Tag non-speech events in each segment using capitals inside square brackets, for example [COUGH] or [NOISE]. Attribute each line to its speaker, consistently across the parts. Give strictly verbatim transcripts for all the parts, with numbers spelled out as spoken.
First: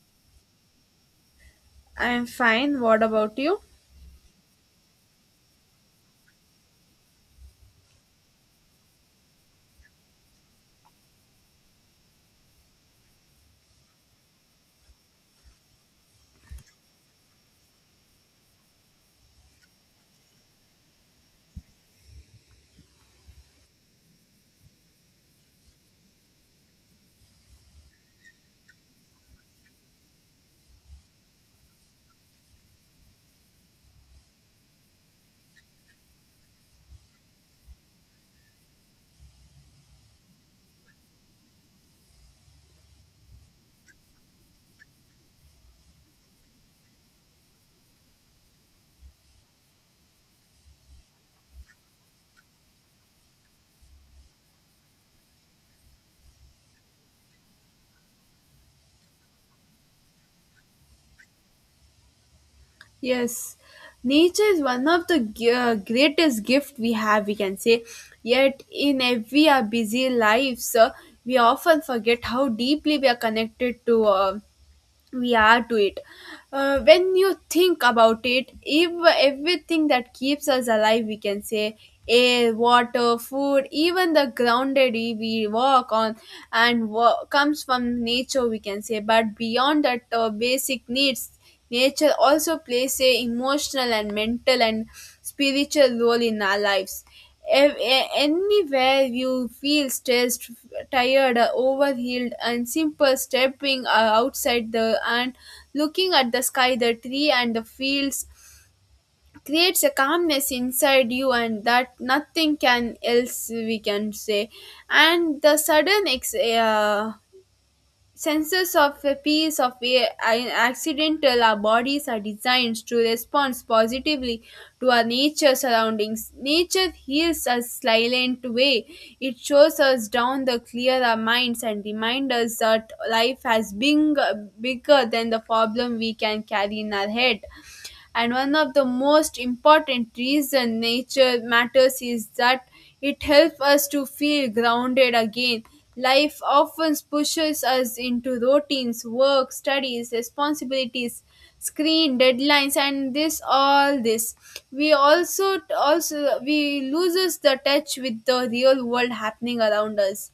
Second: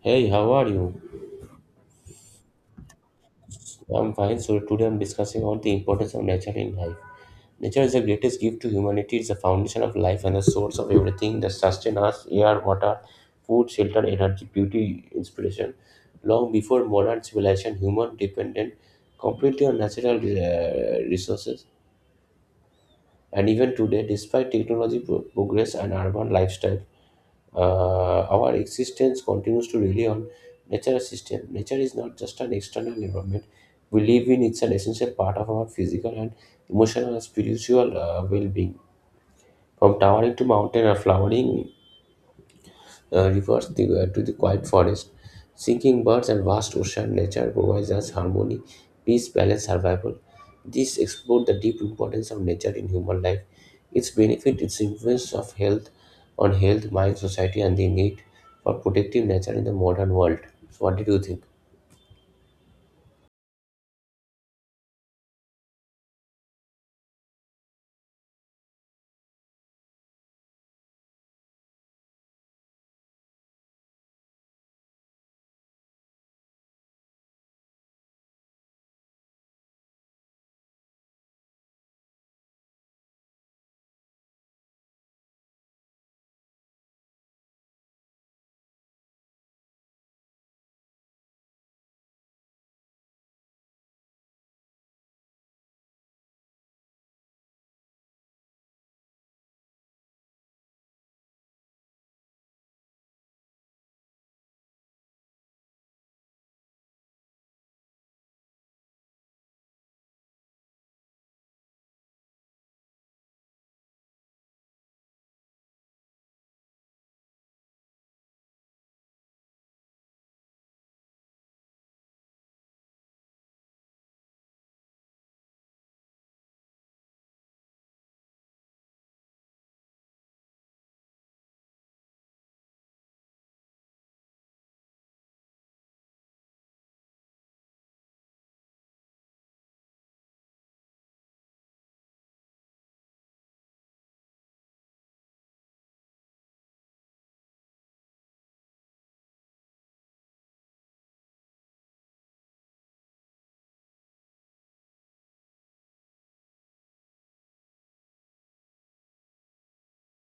Speaker 1: Hey, how are you?
Speaker 2: I am fine. What about you?
Speaker 1: I'm fine. So today I'm discussing on the importance of nature in life. Nature is the greatest gift to humanity. It's the foundation of life and the source of everything that sustains us: air, water, food, shelter, energy, beauty, inspiration. Long before modern civilization, human depended completely on natural uh, resources. And even today, despite technology pro- progress and urban lifestyle, Uh, our existence continues to rely on nature system. Nature is not just an external environment we live in; it's an essential part of our physical and emotional and spiritual uh, well-being. From towering to mountain or flowering uh, rivers the- uh, to the quiet forest. Singing birds and vast ocean nature provides us harmony, peace, balance, survival. This explore the deep importance of nature in human life, its benefit, its influence of health on health, mind, society, and the need for protective nature in the modern world. So, what did you think?
Speaker 2: Yes, nature is one of the g- uh, greatest gift we have, we can say. Yet, in every our busy lives, uh, we often forget how deeply we are connected to uh, we are to it uh, when you think about it, if everything that keeps us alive, we can say, air, water, food, even the ground that we walk on and wa- comes from nature, we can say, but beyond that uh, basic needs, nature also plays a emotional and mental and spiritual role in our lives. Ev- a- anywhere you feel stressed, tired, overhealed, and simple stepping uh, outside the and looking at the sky, the tree, and the fields creates a calmness inside you, and that nothing can else, we can say. And the sudden ex- uh, sensors of a piece of a- an accidental our bodies are designed to respond positively to our nature surroundings. Nature heals us silent way. It shows us down the clear our minds and reminds us that life has been bigger than the problem we can carry in our head. And one of the most important reason nature matters is that it helps us to feel grounded again. Life often pushes us into routines, work, studies, responsibilities, screen deadlines, and this all this we also also we loses the touch with the real world happening around us.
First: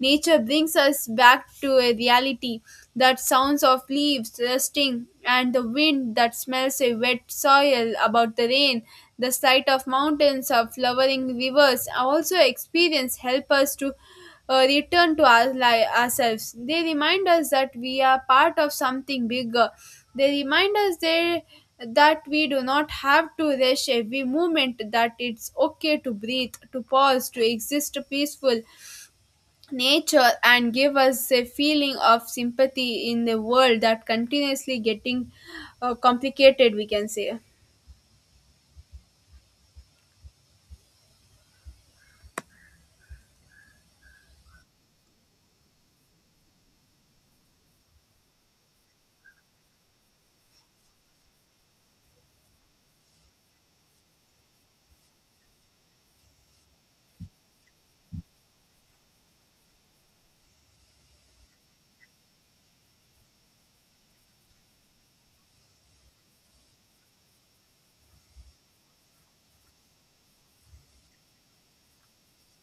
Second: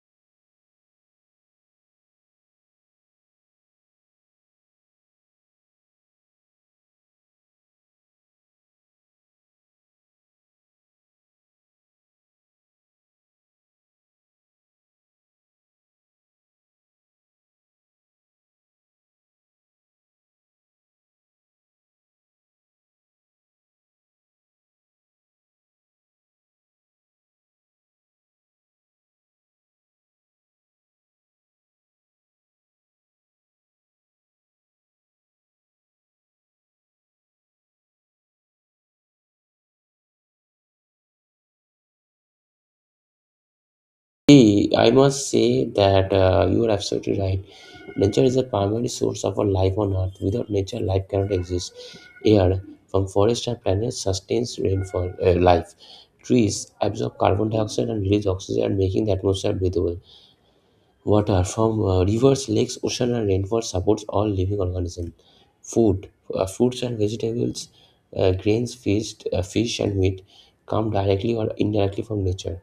Speaker 2: Nature brings us back to a reality. That sounds of leaves rusting and the wind that smells a wet soil about the rain, the sight of mountains or flowering rivers are also experience help us to uh, return to our li- ourselves. They remind us that we are part of something bigger. They remind us there that we do not have to rush every moment, that it's okay to breathe, to pause, to exist peaceful. Nature and give us a feeling of sympathy in the world that continuously getting uh, complicated, we can say.
Speaker 1: See, I must say that uh, you are absolutely right. Nature is the primary source of our life on Earth. Without nature, life cannot exist. Air from forests and planets sustains rainfall uh, life. Trees absorb carbon dioxide and release oxygen, making the atmosphere breathable. Water from uh, rivers, lakes, ocean, and rainforest supports all living organisms. Food, uh, fruits and vegetables, uh, grains, fish, uh, fish and meat come directly or indirectly from nature.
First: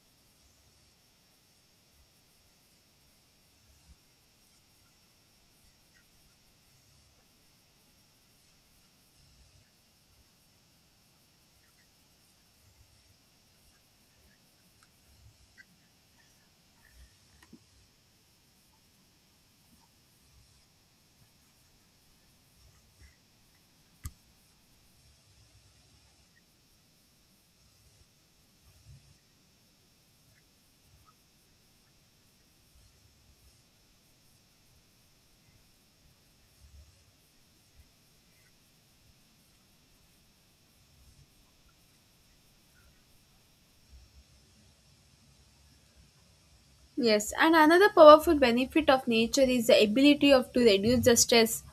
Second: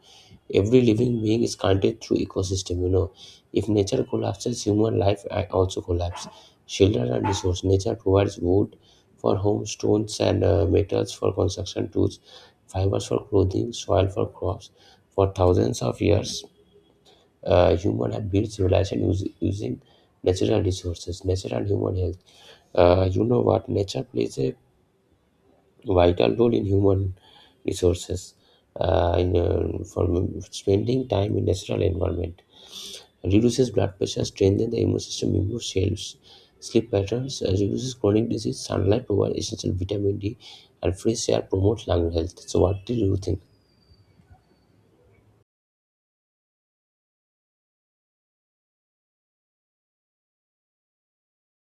Speaker 1: Every living being is connected through ecosystem. You know, if nature collapses, human life uh, also collapse. Shelter and resource. Nature provides wood for homes, stones and uh, metals for construction tools, fibers for clothing, soil for crops. For thousands of years, uh, human have built civilization us- using natural resources, natural human health. Uh, you know what? Nature plays a vital role in human resources. Uh, in uh, For spending time in natural environment reduces blood pressure, strengthens the immune system, improves sales, sleep patterns, uh, reduces chronic disease. Sunlight provides essential vitamin D, and fresh air promotes lung health. So, what do you think?
Speaker 2: Yes, and another powerful benefit of nature is the ability of to reduce the stress.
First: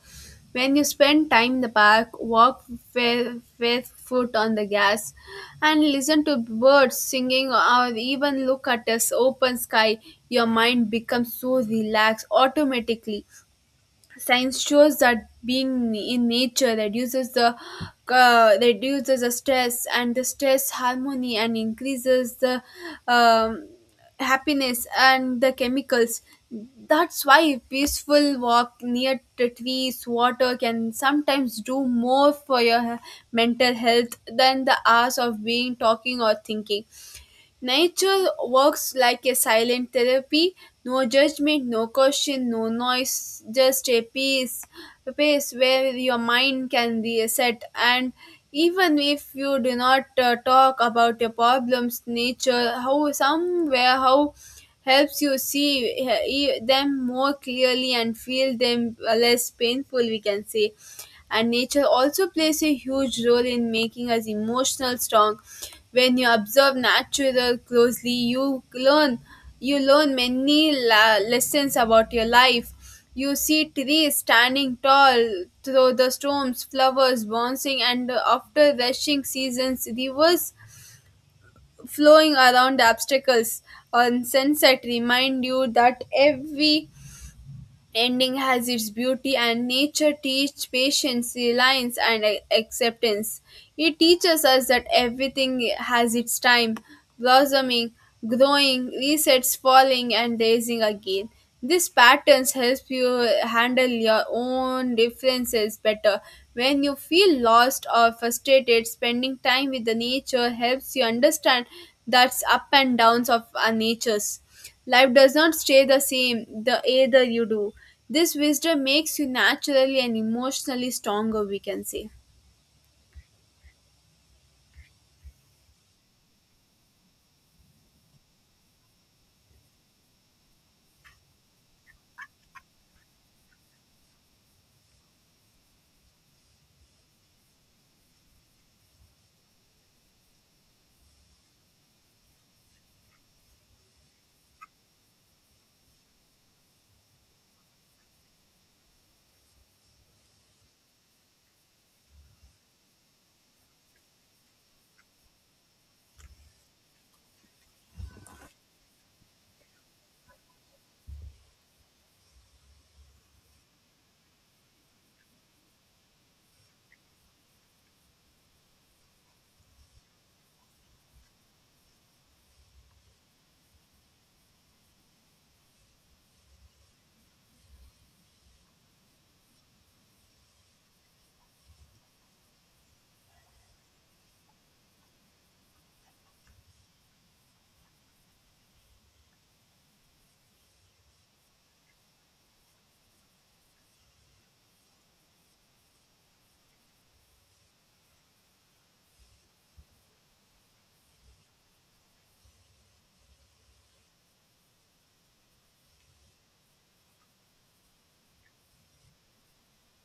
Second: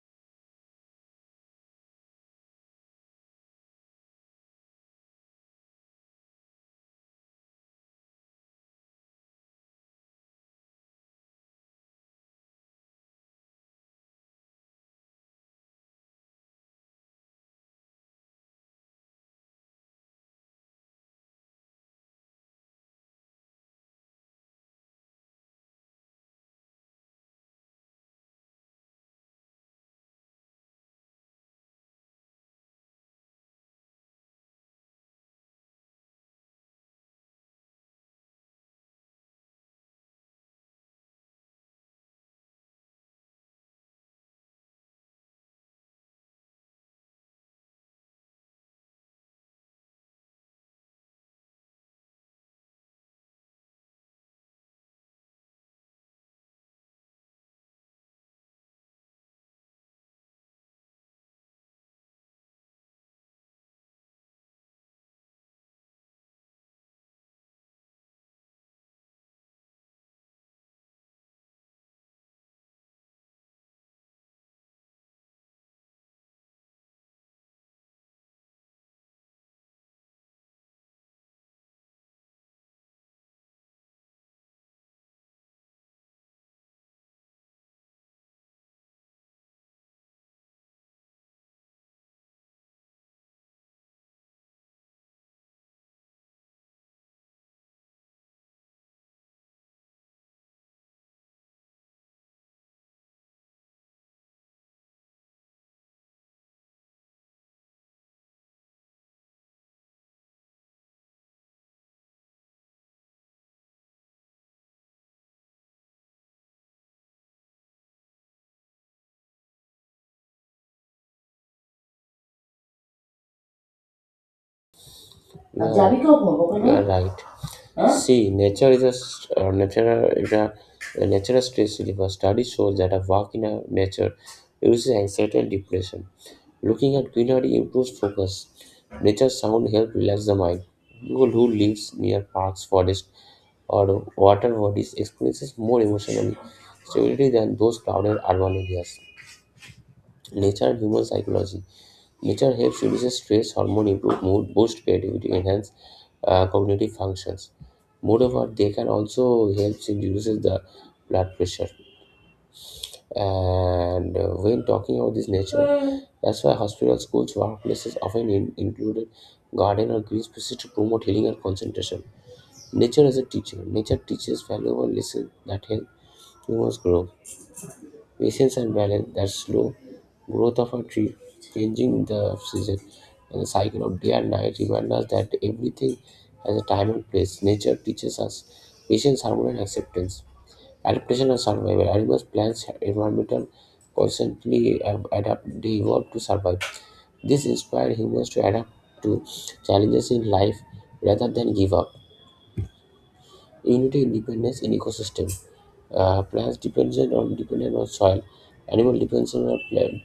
Speaker 2: When you spend time in the park, walk with, with foot on the gas and listen to birds singing or even look at this open sky, your mind becomes so relaxed automatically. Science shows that being in nature reduces the uh, reduces the stress, and the stress harmony, and increases the um, happiness and the chemicals. That's why peaceful walk near the trees, water can sometimes do more for your he- mental health than the hours of being talking or thinking. Nature works like a silent therapy. No judgment, no question, no noise, just a peace, a place where your mind can reset. And even if you do not uh, talk about your problems, nature, how somewhere, how helps you see uh, e- them more clearly and feel them uh, less painful, we can say. And nature also plays a huge role in making us emotional strong. When you observe nature closely, you learn you learn many la- lessons about your life. You see trees standing tall through the storms, flowers bouncing, and after rushing seasons, rivers flowing around obstacles. On sunset, remind you that every ending has its beauty and nature teaches patience, reliance and a- acceptance. It teaches us that everything has its time, blossoming, growing, resets, falling and raising again. These patterns help you handle your own differences better. When you feel lost or frustrated, spending time with the nature helps you understand that's up and downs of our natures. Life does not stay the same the either you do. This wisdom makes you naturally and emotionally stronger, we can say.
Speaker 1: अब right. See, nature is a st- uh, nature is a, a natural stress reliever. Study shows that a walk in a nature reduces anxiety and depression. Looking at greenery improves focus. Nature sound help relax the mind. People who lives near parks, forests, or water bodies experiences more emotional stability than those crowded urban areas. Nature and human psychology. Nature helps reduces stress hormone, improve mood, boost creativity, enhance uh, cognitive functions. Moreover, they can also help in reduces the blood pressure. And uh, when talking about this nature, that's why hospitals, schools, workplaces often in- included garden or green spaces to promote healing and concentration. Nature as a teacher. Nature teaches valuable lessons that help humans grow. Patience and balance, that slow growth of a tree, changing the season and the cycle of day and night remind us that everything has a time and place. Nature teaches us patience, harmony, and acceptance. Adaptation and survival. Animals, plants, environmental constantly ab- adapt, they evolve to survive. This inspired humans to adapt to challenges in life rather than give up. Unity in dependence in ecosystem. Uh, plants dependent on dependent on soil, animal depends on plant,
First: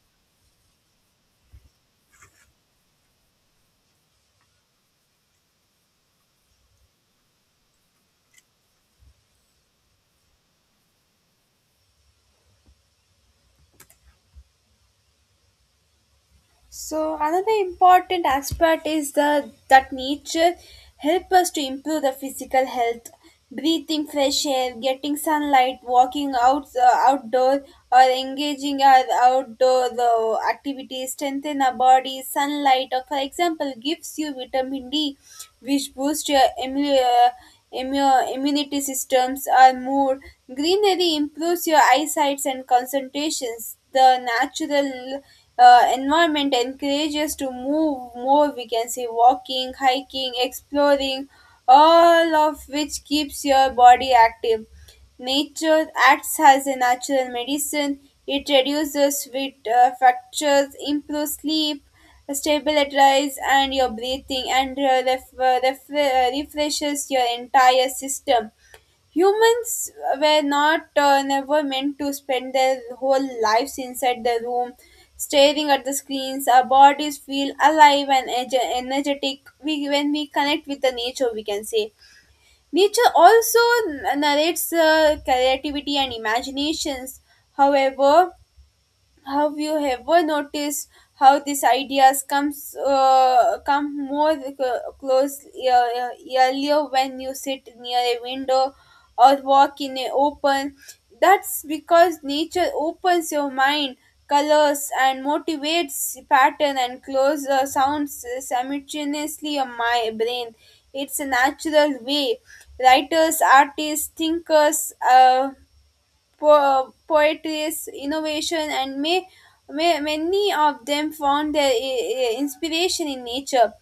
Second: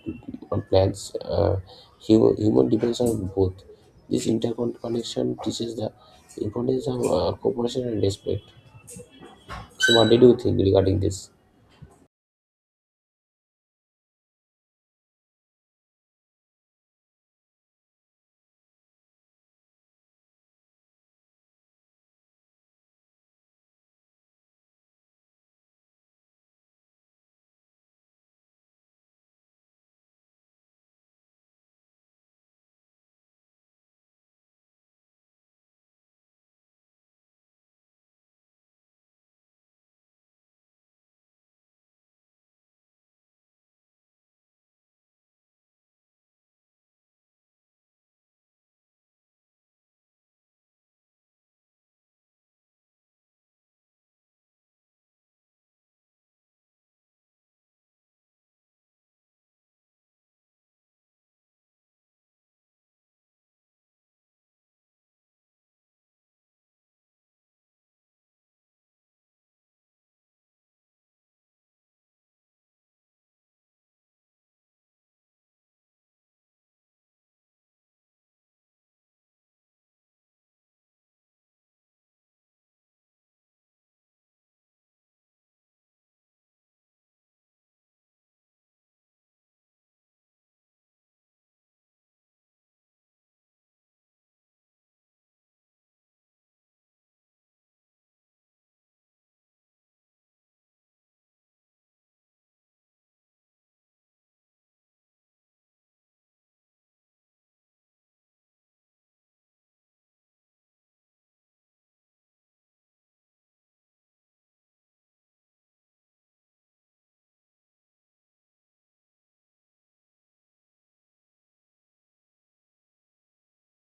Speaker 1: on plants, uh, human, human depends on both. This interconnection teaches the importance of uh, cooperation and respect. So, what did you think regarding this?
Speaker 2: So another important aspect is the that nature help us to improve the physical health. Breathing fresh air, getting sunlight, walking out uh, outdoor, or engaging our outdoor uh, activities strengthen our body. Sunlight, or for example, gives you vitamin D, which boost your immu- uh, immu- immunity systems or mood. Greenery improves your eyesight and concentrations. The natural uh, environment encourages to move more. We can say walking, hiking, exploring, all of which keeps your body active. Nature acts as a natural medicine. It reduces sweat uh, fractures, improves sleep, stabilizes and your breathing and uh, ref- uh, ref- uh, refreshes your entire system. Humans were not uh, never meant to spend their whole lives inside the room staring at the screens. Our bodies feel alive and ege- energetic we, when we connect with the nature, we can say. Nature also n- narrates uh, creativity and imaginations. However, have you ever noticed how these ideas comes uh, come more cl- close uh, uh, earlier when you sit near a window or walk in a open? That's because nature opens your mind, colors and motivates pattern and close uh, sounds simultaneously on my brain. It's a natural way. Writers, artists, thinkers. Uh, po- poetess, innovation, and may, may, many of them found their i- i- inspiration in nature.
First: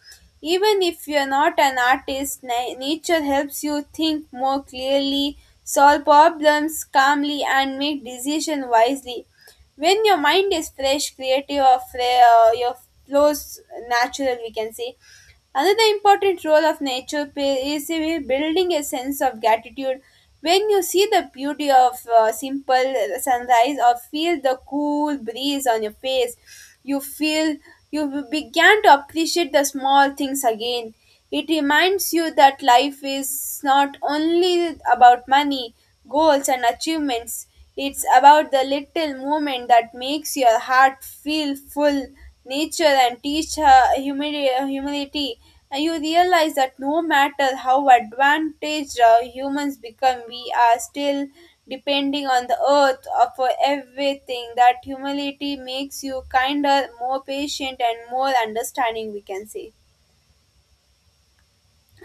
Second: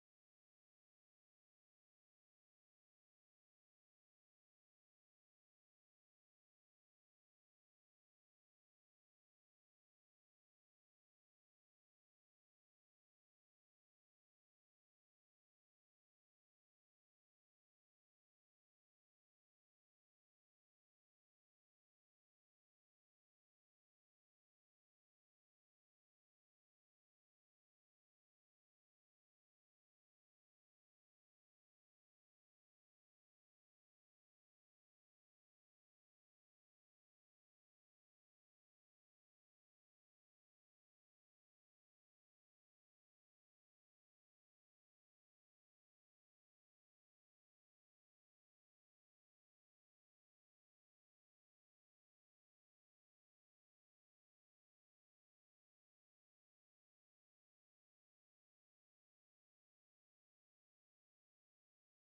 Speaker 2: Even if you're not an artist, na- nature helps you think more clearly, solve problems calmly, and make decisions wisely. When your mind is fresh, creative, or fre- uh, your flows natural, we can say. Another important role of nature play is in building a sense of gratitude. When you see the beauty of uh, simple sunrise or feel the cool breeze on your face, you feel you began to appreciate the small things again. It reminds you that life is not only about money, goals, and achievements, it's about the little moment that makes your heart feel full, nature, and teach her humili- humility. And you realize that no matter how advantaged uh, humans become, we are still depending on the earth uh, for everything. That humility makes you kinder, more patient, and more understanding, we can say.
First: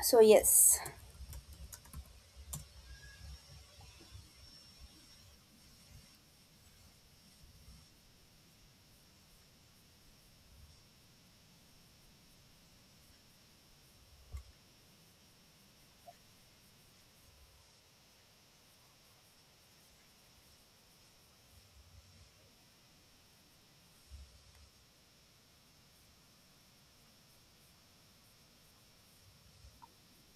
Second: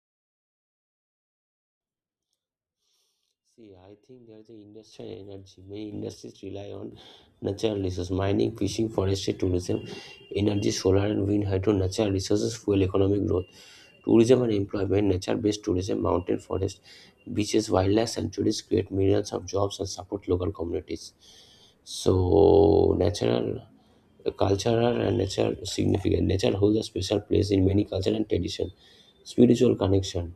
Speaker 2: So, yes.
Speaker 1: See, I think there's a industrial energy. Many industries rely on natural resources, mining, fishing, forestry, tourism, energy, solar and wind, hydro, natural resources, fuel economic growth, tourism and employment, nature-based tourism, mountain, forest, beaches, wildlife sanctuaries create millions of jobs and support local communities. So, natural, cultural and natural significant. Nature holds a special place in many culture and tradition. Spiritual connection.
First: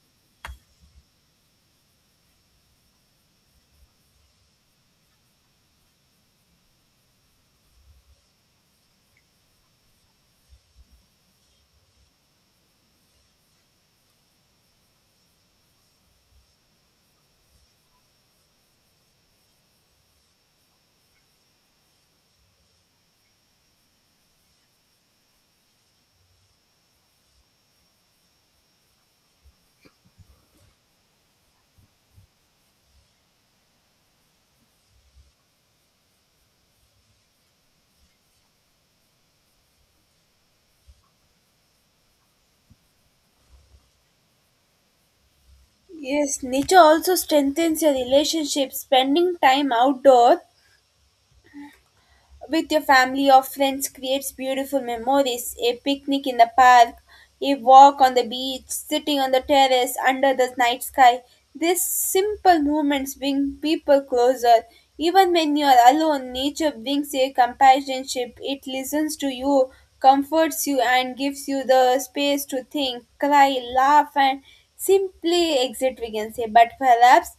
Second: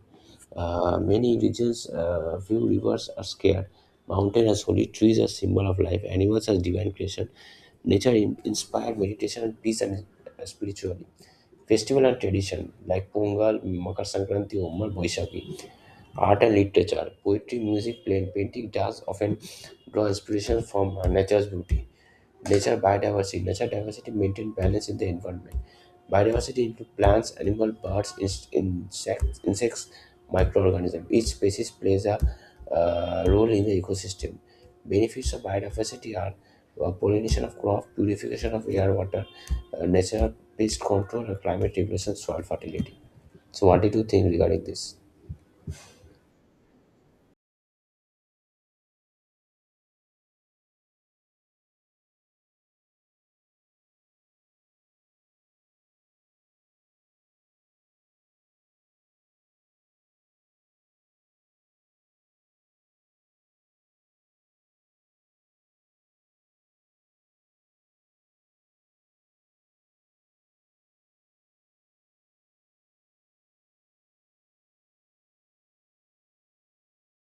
Speaker 1: Uh, many regions, uh, few rivers are scared. Mountain as holy, trees as symbol of life, animals as divine creation. Nature in- inspired meditation and peace and uh, spirituality. Festival and tradition like Pongal, Makar Sankranti, Umar, Boishaki. Art and literature, poetry, music, play, painting, dance often draw inspiration from uh, nature's beauty. Nature biodiversity. Nature diversity maintain balance in the environment. Biodiversity includes plants, animal, birds, ins- insects, insects, microorganisms. Each species plays a uh, role in the ecosystem. Benefits of biodiversity are uh, pollination of crop, purification of air, water, uh, natural pest control, uh, climate regulation, soil fertility. So, what did you think regarding this?
Speaker 2: Yes, nature also strengthens your relationship. Spending time outdoor with your family or friends creates beautiful memories. A picnic in the park, a walk on the beach, sitting on the terrace under the night sky. These simple movements bring people closer. Even when you are alone, nature brings a companionship. It listens to you, comforts you, and gives you the space to think, cry, laugh, and simply exit, we can say. But perhaps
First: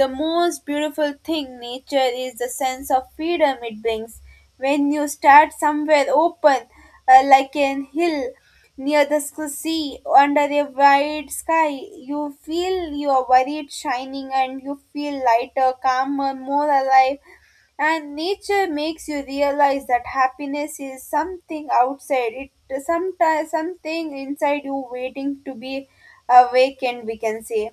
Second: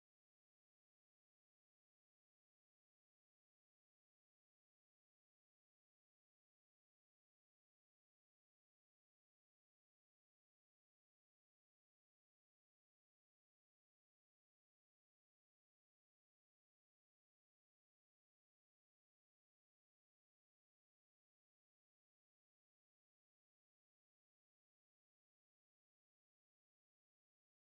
Speaker 2: the most beautiful thing nature is the sense of freedom it brings. When you start somewhere open, uh, like an hill near the sc- sea, under a wide sky, you feel your worried shining and you feel lighter, calmer, more alive. And nature makes you realize that happiness is something outside it, sometimes something inside you waiting to be awakened, we can say.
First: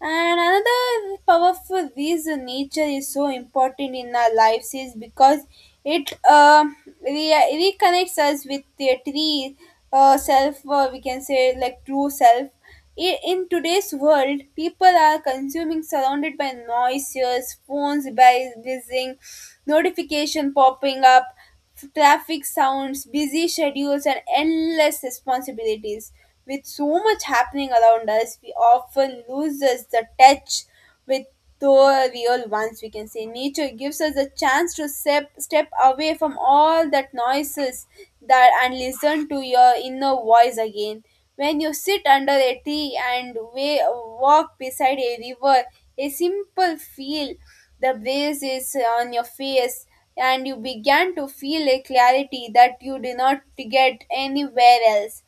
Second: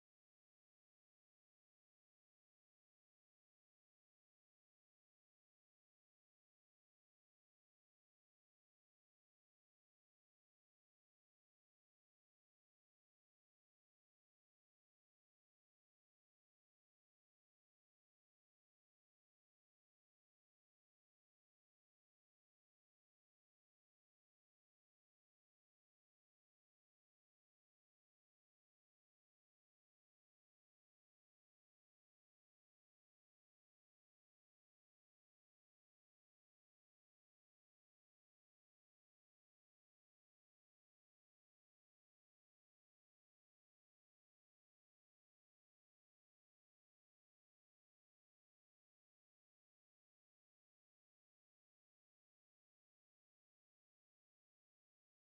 Speaker 2: And another powerful reason nature is so important in our lives is because it uh, re- reconnects us with the tree uh, self, uh, we can say, like true self. I- In today's world, people are consuming surrounded by noises, phones buzzing, notification popping up. F- traffic sounds, busy schedules, and endless responsibilities. With so much happening around us, we often loses the touch with the real ones. We can say nature gives us a chance to step step away from all that noises that and listen to your inner voice again. When you sit under a tree and wa- walk beside a river, a simple feel the breeze is on your face and you began to feel a clarity that you did not get anywhere else.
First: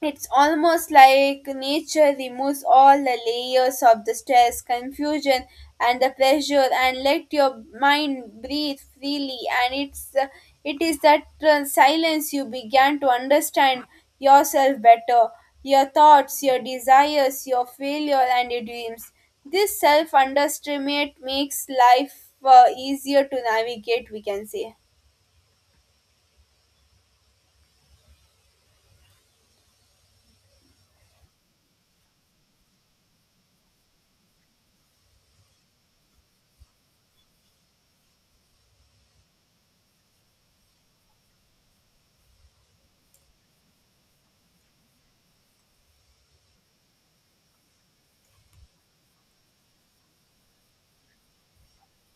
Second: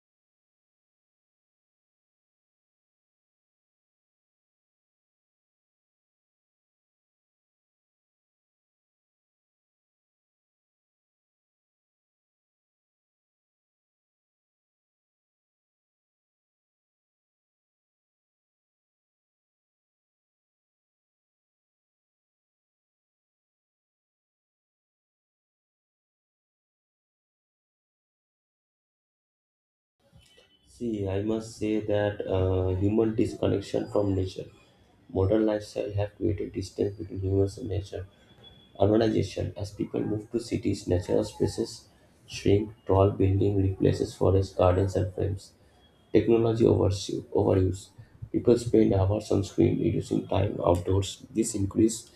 Speaker 2: It's almost like nature removes all the layers of the stress, confusion, and the pressure, and let your mind breathe freely. And it's uh, it is that uh, silence you began to understand yourself better, your thoughts, your desires, your failure, and your dreams. This self-underestimate makes life uh, easier to navigate. We can say.
Speaker 1: See, I must say that uh, human disconnection from nature. Modern lifestyle have created distance between humans and nature. Urbanization, as people move to cities, natural spaces shrink, tall building replaces forests, gardens, and frames. Technology overuse. Overuse. People spend hours on screen, reducing time outdoors. This increase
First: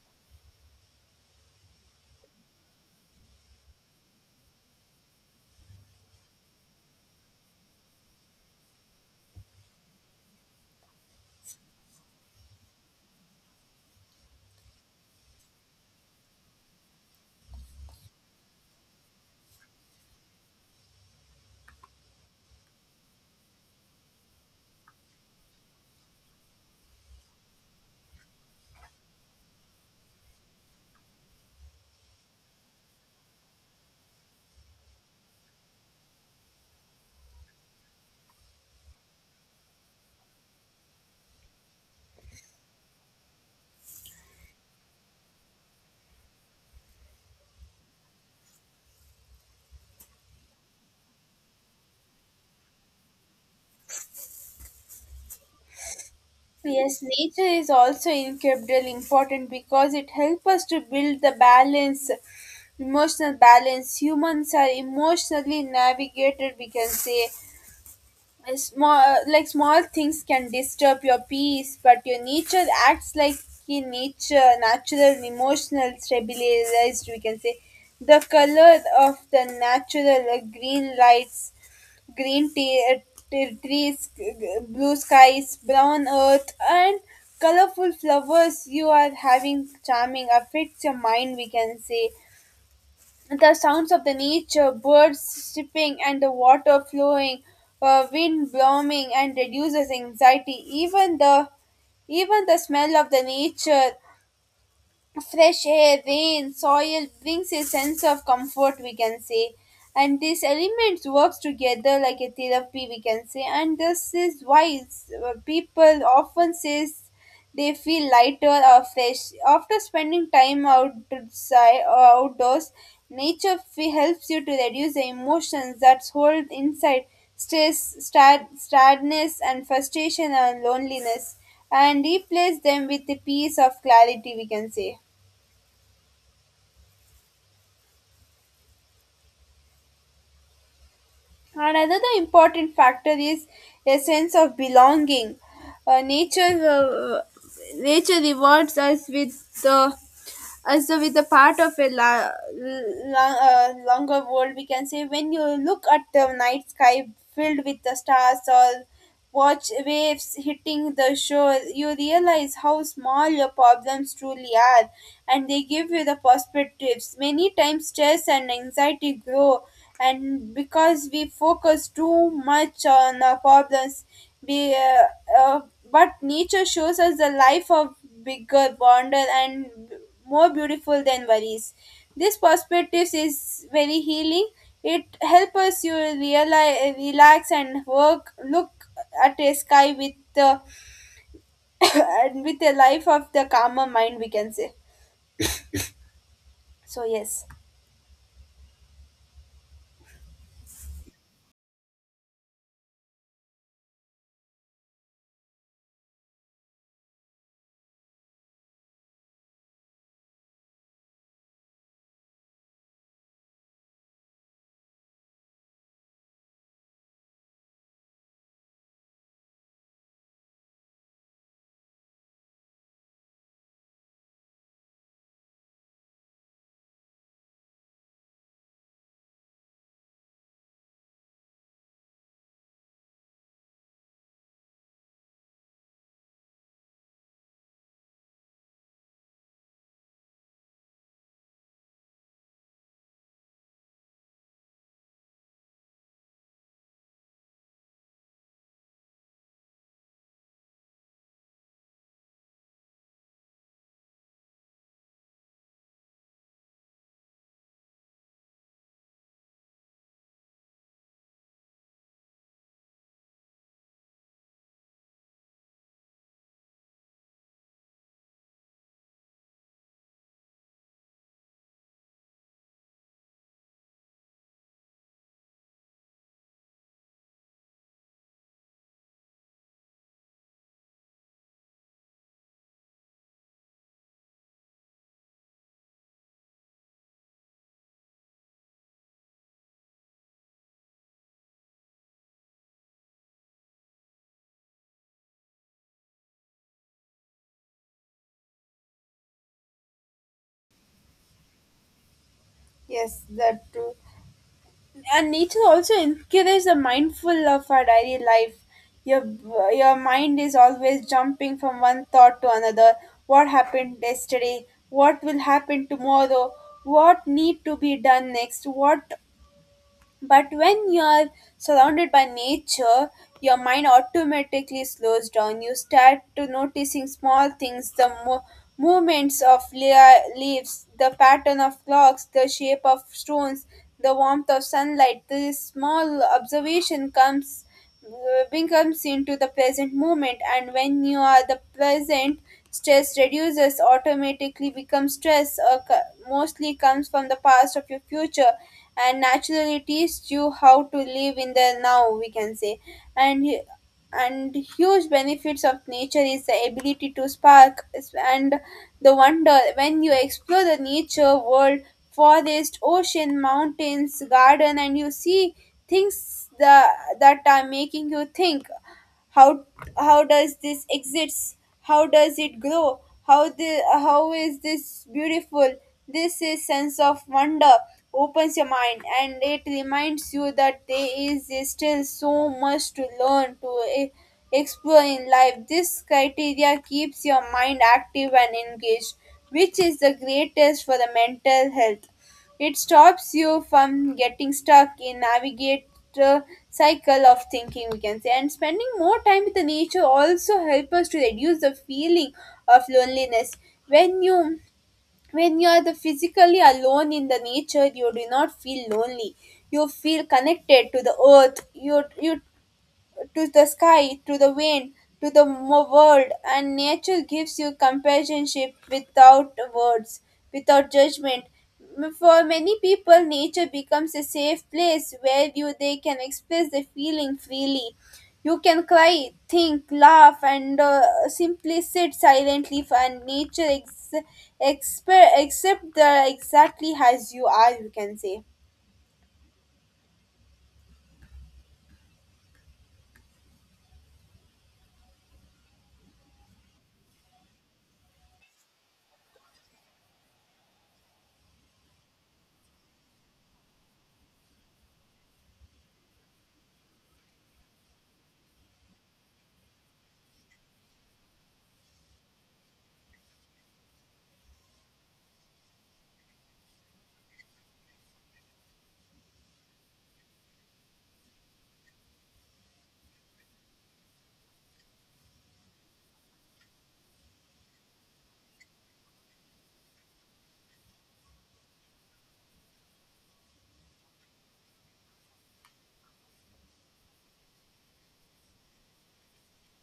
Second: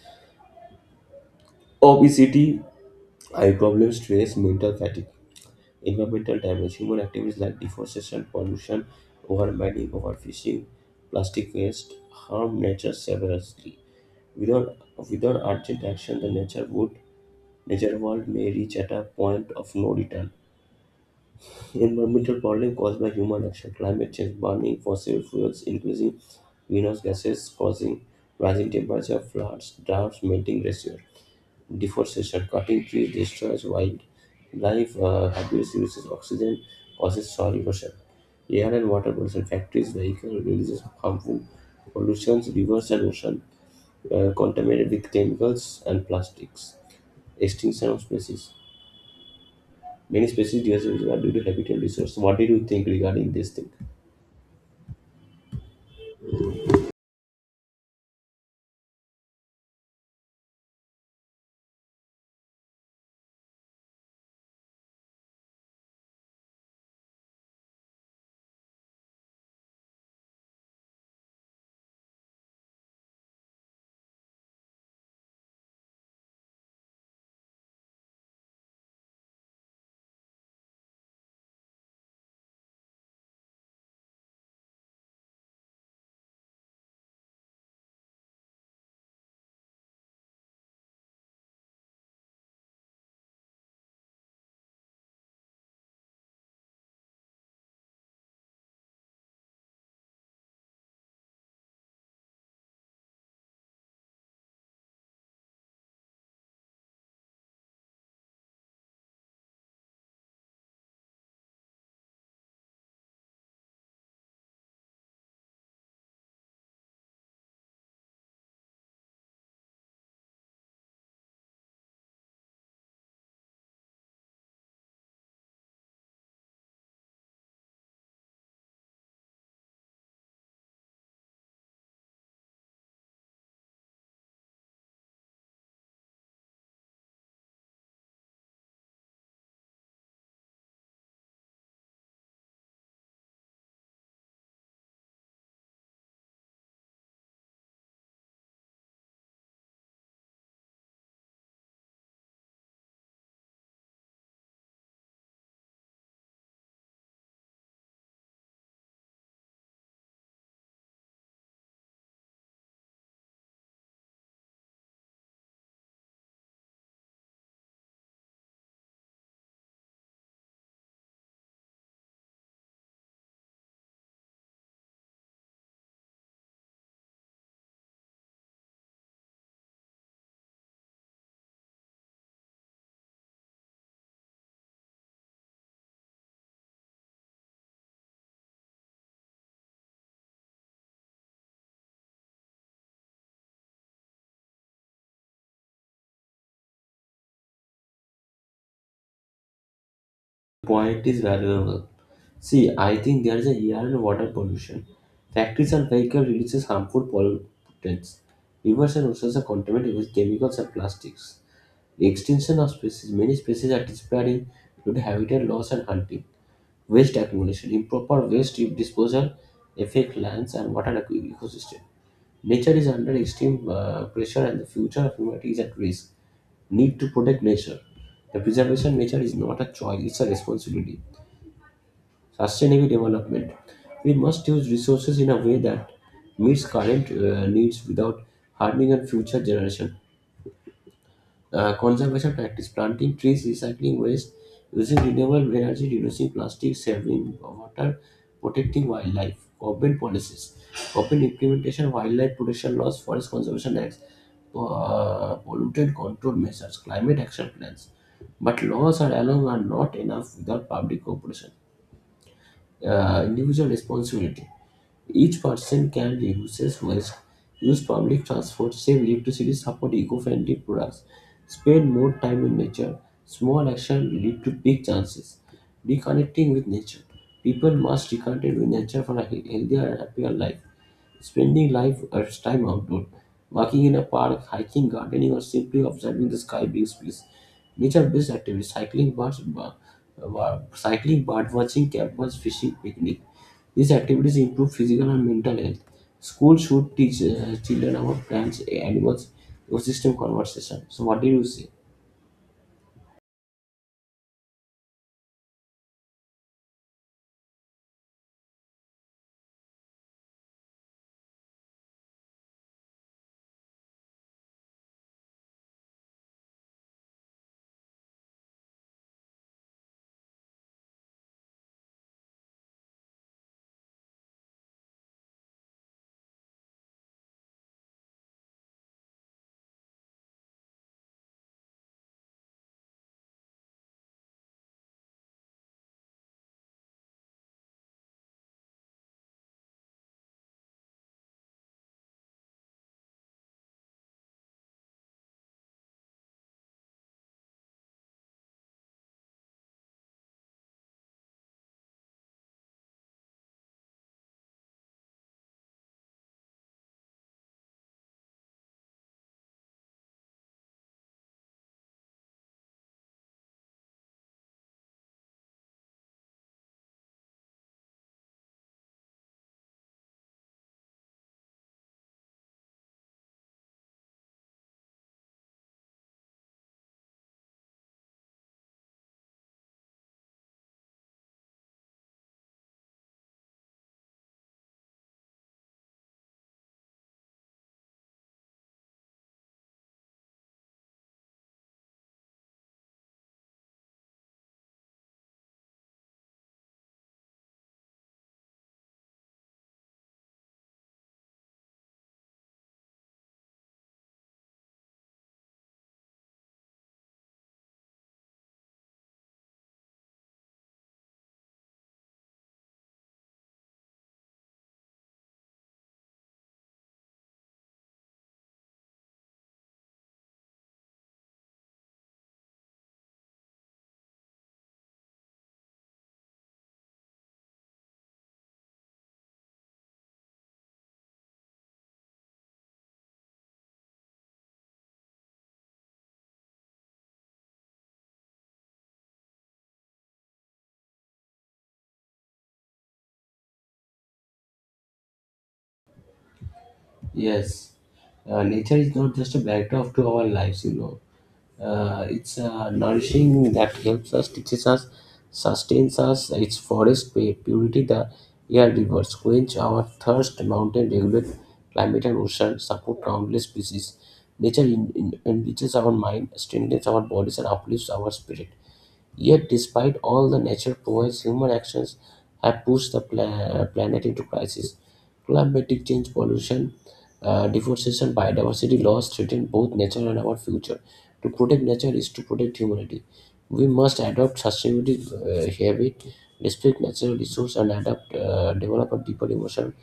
Speaker 1: obesity, eye problems, stress, mental fatigue. Environmental damage. Human activities like deforestation, pollution, overmining, overfishing, plastic waste harm nature severely. Without, without urgent action, the nature would nature world may reach at a point of no return. Environmental problem caused by human action, climate change, burning fossil fuels, increasing greenhouse gases, causing rising temperature, floods, droughts, melting glaciers deforestation, cutting trees destroys wildlife, uh, abuse uses oxygen, causes soil erosion. Air and water pollution, factories, vehicles releases harmful pollutions, rivers and ocean uh, contaminated with chemicals and plastics. Extinction of species. Many species disappear due to habitat resource. What do you think regarding this thing?
Speaker 2: Yes, nature is also incredibly important because it helps us to build the balance, emotional balance. Humans are emotionally navigated, we can say. A Small, like Small things can disturb your peace, but your nature acts like a nature, natural, emotional, stabilized, we can say. The color of the natural uh, green lights, green tea, t- trees, g- g- blue skies, brown earth, and colorful flowers. You are having charming affects your mind, we can say. The sounds of the nature, birds chirping, and the water flowing, uh, wind blowing, and reduces anxiety. Even the even the smell of the nature, fresh air, rain, soil brings a sense of comfort, we can say. And these elements works together like a therapy, we can say. And this is why it's- uh, people often says they feel lighter or fresh after spending time outside or outdoors. Nature fe- helps you to reduce the emotions that hold inside: stress, sad, sadness and frustration and loneliness, and replace them with the peace of clarity, we can say. And another important factor is a sense of belonging. Uh, nature, uh, Nature rewards us with the as though with a part of a la- la- uh, longer world. We can say when you look at the night sky filled with the stars or watch waves hitting the shore, you realize how small your problems truly are, and they give you the perspectives. Many times, stress and anxiety grow, and because we focus too much on our problems, we, uh, uh, but nature shows us the life of bigger wonder and more beautiful than worries. This perspective is very healing. It helps us you realize, relax and work. Look at a sky with the [LAUGHS] and with a life of the calmer mind we can say so yes
Speaker 1: Point is valuable. See, I think there is a air and water pollution. Factories and vehicles releases harmful pollutants. Rivers and oceans are contaminated with chemicals and plastics. The extinction of species, many species are disappearing due to habitat loss and hunting. Waste accumulation, improper waste disposal affect lands and water eco- ecosystem. Nature is under extreme uh, pressure and the future of humanity is at risk. Need to protect nature. The preservation of nature is not a choice, it's a responsibility. Sustainable development. We must use resources in a way that meets current uh, needs without harming our future generation. Uh, conservation practice, planting trees, recycling waste, using renewable energy, reducing plastic, saving water, protecting wildlife. Government policies, government implementation, wildlife protection laws, forest conservation acts, uh, pollutant control measures, climate action plans. But laws are alone are not enough without public cooperation. Uh, individual responsibility. Each person can reduce waste, use public transport, save electricity, support eco-friendly products, spend more time in nature. Small actions lead to big chances. Reconnecting with nature. People must reconnect with nature for a he- healthier and happier life. Spending life or time outdoors, walking in a park, hiking, gardening, or simply observing the sky brings peace. Nature-based activities, cycling, birds, cycling, bird watching, campers, fishing, picnic. These activities improve physical and mental health. Schools should teach uh, children about plants, animals, ecosystem conversation. So, what do you say?
Speaker 2: yes that too, and nature also encourages the mindful of our daily life. Your your mind is always jumping from one thought to another, what happened yesterday, what will happen tomorrow, what need to be done next, what. But when you're surrounded by nature, your mind automatically slows down. You start to noticing small things, the mo- movements of lea- leaves, the pattern of clogs, the shape of stones, the warmth of sunlight. This small observation comes uh, becomes into the present moment, and when you are the present, stress reduces automatically becomes stress uh, co- mostly comes from the past of your future, and naturally teaches you how to live in the now we can say. And and huge benefits of nature is the ability to spark, and the wonder when you explore the nature world, forest, ocean, mountains, garden, and you see things that, that are making you think, how how does this exist? How does it grow? How the how is this beautiful? This is sense of wonder, opens your mind, and it reminds you that there is still so much to learn to e- explore in life. This criteria keeps your mind active and engaged, which is the greatest for the mental health. It stops you from getting stuck in navigate, uh, cycle of thinking we can say, and spending more time with the nature also help us to reduce the feeling of loneliness. when you when you are the physically alone in the nature, you do not feel lonely, you feel connected to the earth, you you to the sky, to the wind, to the mo- world, and nature gives you companionship without words, without judgment. M- For many people, nature becomes a safe place where you they can express their feeling freely. You can cry, think, laugh, and uh, simply sit silently. For and nature, ex- expe- accept the exactly as you are. You can say.
Speaker 1: Yes, uh, nature is not just a backdrop to our lives, you know. Uh, it's uh, nourishing that helps us, teaches us, sustains us. Its forest pu- purity, the air rivers quench our thirst, mountain regulate climate and ocean support countless species. Nature in, in, enriches our mind, strengthens our bodies, and uplifts our spirit. Yet, despite all the nature provides, human actions have pushed the pla- planet into crisis. Climatic change, pollution, uh, deforestation, biodiversity loss threaten both nature and our future. To protect nature is to protect humanity. We must adopt sustainability uh, habit, respect natural resource, and adapt, uh, develop a deeper emotional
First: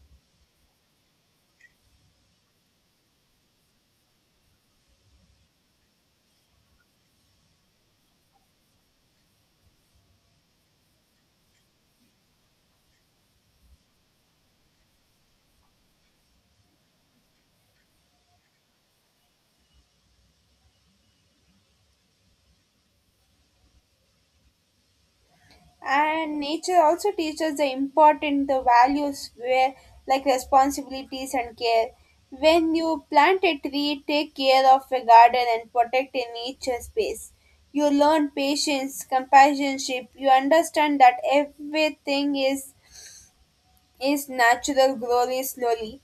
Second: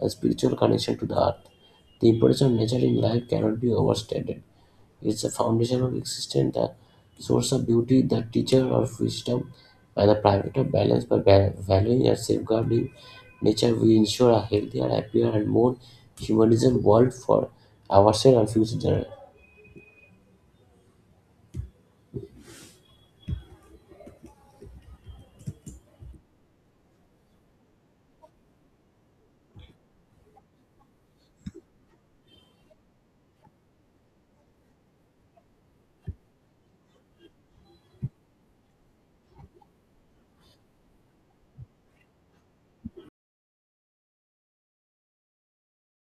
Speaker 1: and spiritual connection to the earth. The importance of nature in life cannot be overstated is the foundation of existence, the source of beauty, the teacher of wisdom, and the private of balance. By ba- valuing and safeguarding nature, we ensure a healthier, happier, and more humanism world for ourselves and future generations.
Speaker 2: And nature also teaches the important the values where like responsibilities and care. When you plant a tree, take care of a garden, and protect a nature space, you learn patience, companionship. You understand that everything is its natural glory slowly,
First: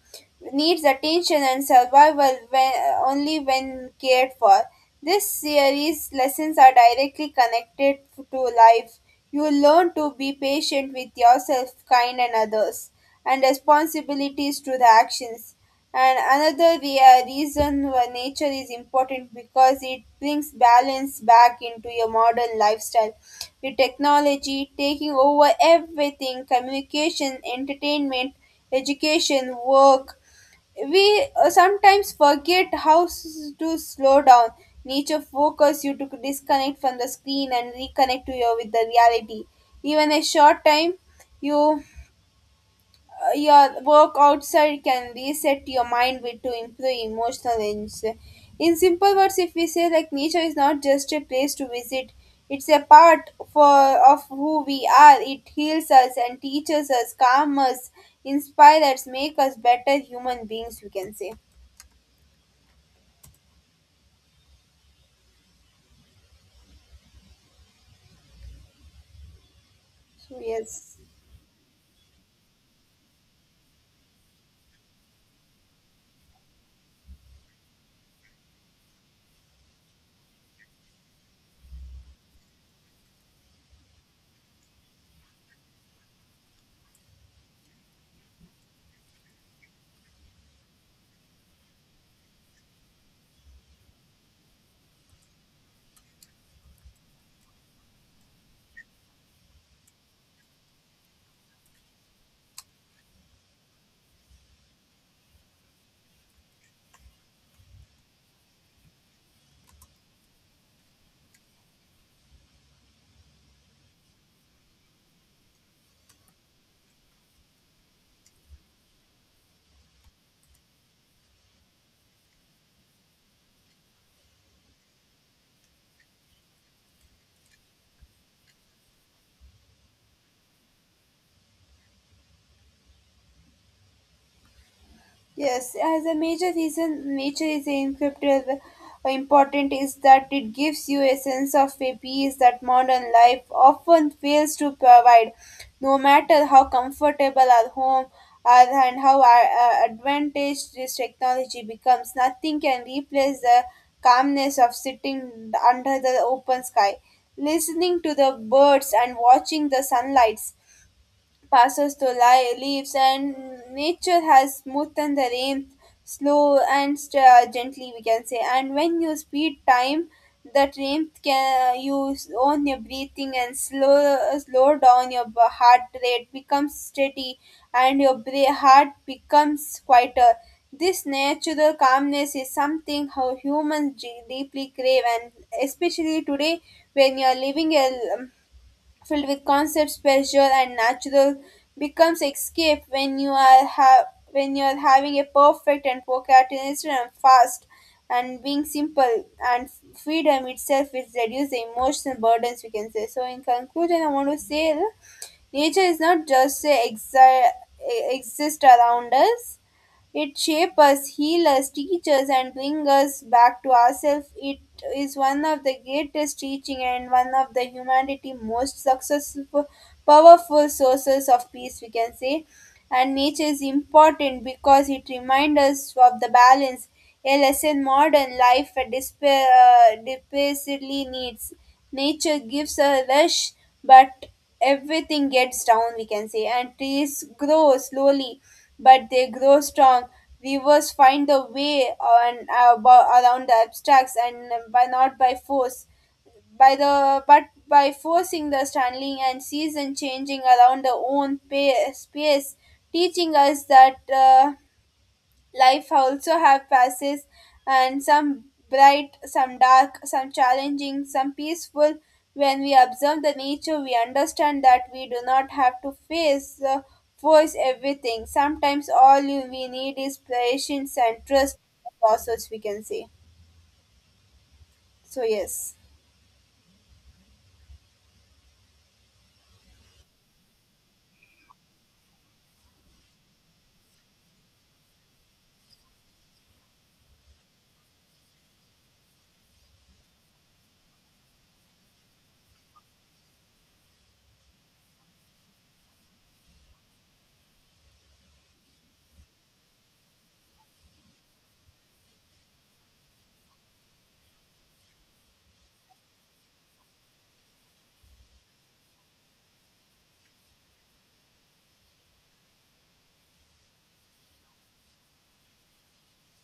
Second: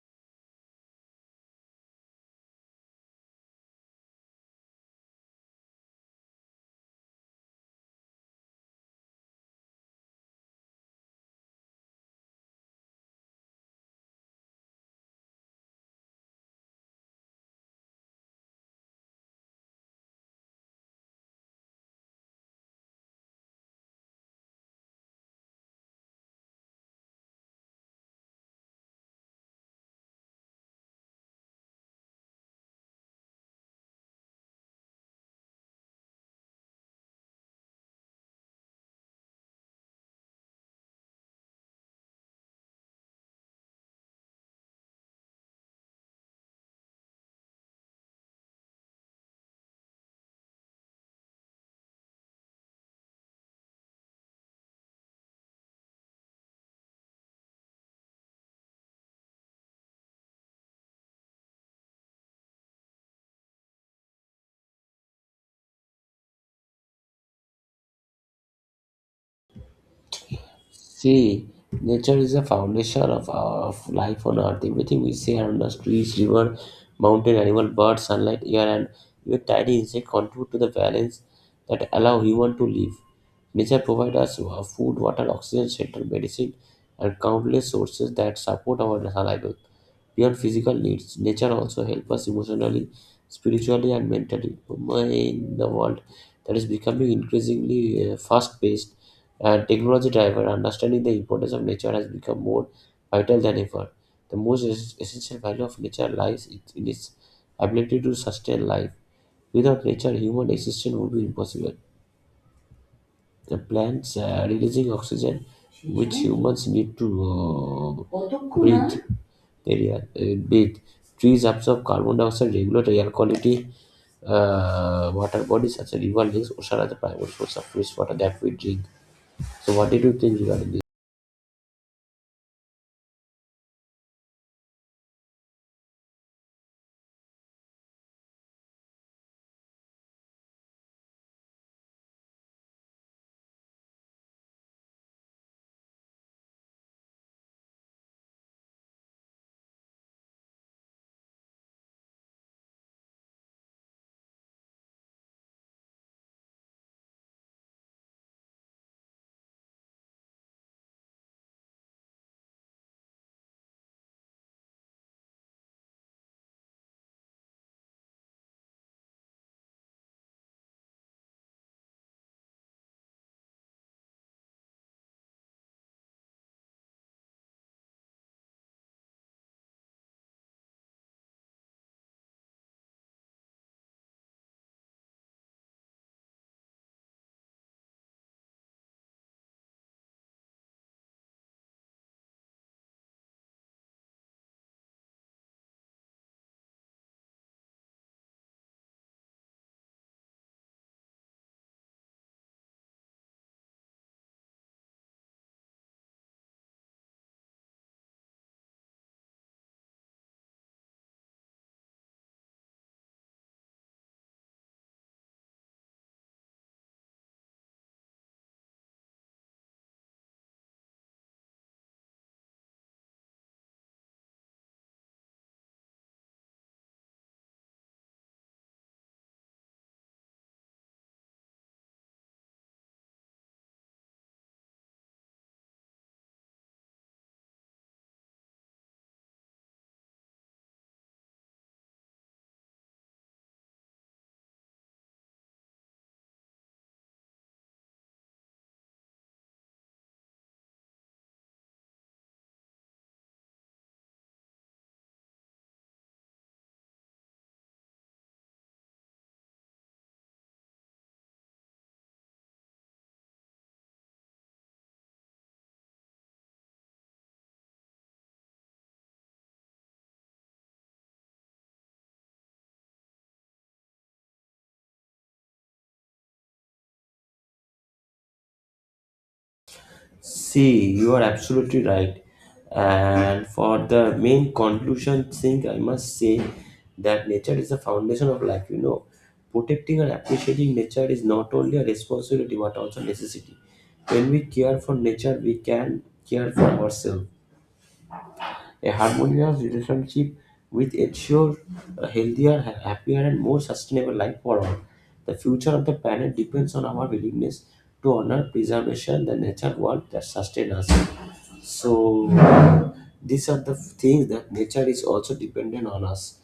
Speaker 2: needs attention and survival when, only when cared for. This series' lessons are directly connected to life. You learn to be patient with yourself, kind, and others, and responsibilities to the actions. And another rea- reason why nature is important because it brings balance back into your modern lifestyle. With technology taking over everything, communication, entertainment, education, work, we uh, sometimes forget how s- to slow down. Nature forces you to disconnect from the screen and reconnect to your with the reality, even a short time. you uh, your work outside can reset your mind with to improve emotional range. In simple words, if we say like, nature is not just a place to visit, it's a part for of who we are. It heals us and teaches us, calms us, inspires us, make us better human beings. We can say. So yes.
Speaker 1: See, nature is the foundation of, of life on earth. Everything we see around us trees, river, mountain, animal, bird, sunlight, air, and even tiny insect contribute to the balance that allow human to live. Nature provides us wa- food, water, oxygen, shelter, medicine, and countless sources that support our survival. Beyond physical needs, nature also helps us emotionally, spiritually, and mentally. In the world that is becoming increasingly fast paced and technology driven, understanding the importance of nature has become more vital than ever. The most es- essential value of nature lies it- in its ability to sustain life. Without nature, human existence would be impossible. The plants uh, releasing oxygen, which humans need to uh, breathe, area uh, breathe. Trees absorb carbon dioxide, regulate air quality. Uh, water bodies such as river, lakes, ocean are the primary source of fresh water that we drink. So, what did you think regarding this?
Speaker 2: Yes, as a major reason nature is encrypted, uh, important is that it gives you a sense of a peace that modern life often fails to provide. No matter how comfortable our home are, and how uh, uh, advantaged this technology becomes, nothing can replace the calmness of sitting under the open sky, listening to the birds, and watching the sunlight passes to lie, leaves, and nature has smoothened the rain slow and st- uh, gently, we can say. And when you speed time, that rain can uh, you own your breathing, and slow uh, slow down your b- heart rate becomes steady, and your bra- heart becomes quieter. This natural calmness is something how humans de- deeply crave, and especially today, when you are living a filled with concepts, pleasure, and natural, becomes escape when you are ha- when you are having a perfect and procrastinated and fast and being simple and freedom itself is reduce the emotional burdens, we can say. So in conclusion, I want to say, nature is not just a exi- exist around us. It shapes us, heals us, teaches, us, and brings us back to ourselves. It is one of the greatest teaching and one of the humanity most successful, powerful sources of peace, we can say. And nature is important because it reminds us of the balance, a lesson modern life despair, uh, desperately needs. Nature gives a rush, but everything gets down, we can say, and trees grow slowly, but they grow strong. Rivers find a way on, uh, abo- around the obstacles, and by not by force by the but by forcing the standing, and season changing around the own pa- space, teaching us that uh, life also have passes, and some bright, some dark, some challenging, some peaceful. When we observe the nature, we understand that we do not have to face uh, force everything. Sometimes all you, we need is patience and trust in the process, we can say. So yes.
Speaker 1: See, you are absolutely right. And for the main conclusion thing, I must say that nature is the foundation of life. You know, protecting and appreciating nature is not only a responsibility but also necessity. When we care for nature, we can care for ourselves. A harmonious relationship which ensures a healthier, ha- happier, and more sustainable life for all. The future of the planet depends on our willingness to honor preservation, the nature world that sustain us. So these are the things that nature is also dependent on us,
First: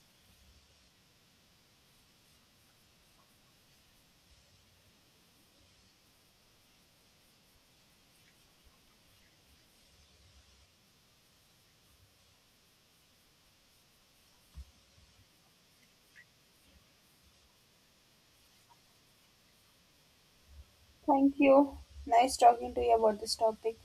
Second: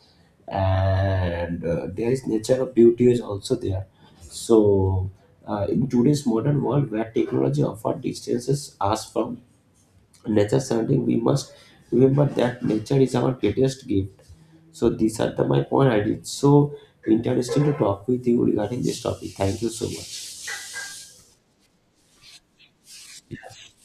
Speaker 1: and uh, there is nature of beauty is also there. So uh, in today's modern world, where technology offers distances us from nature surrounding we must remember that nature is our greatest gift. So these are the my point I did. So interesting to talk with you regarding this topic. Thank you so much.
Speaker 2: Thank you. Nice talking to you about this topic.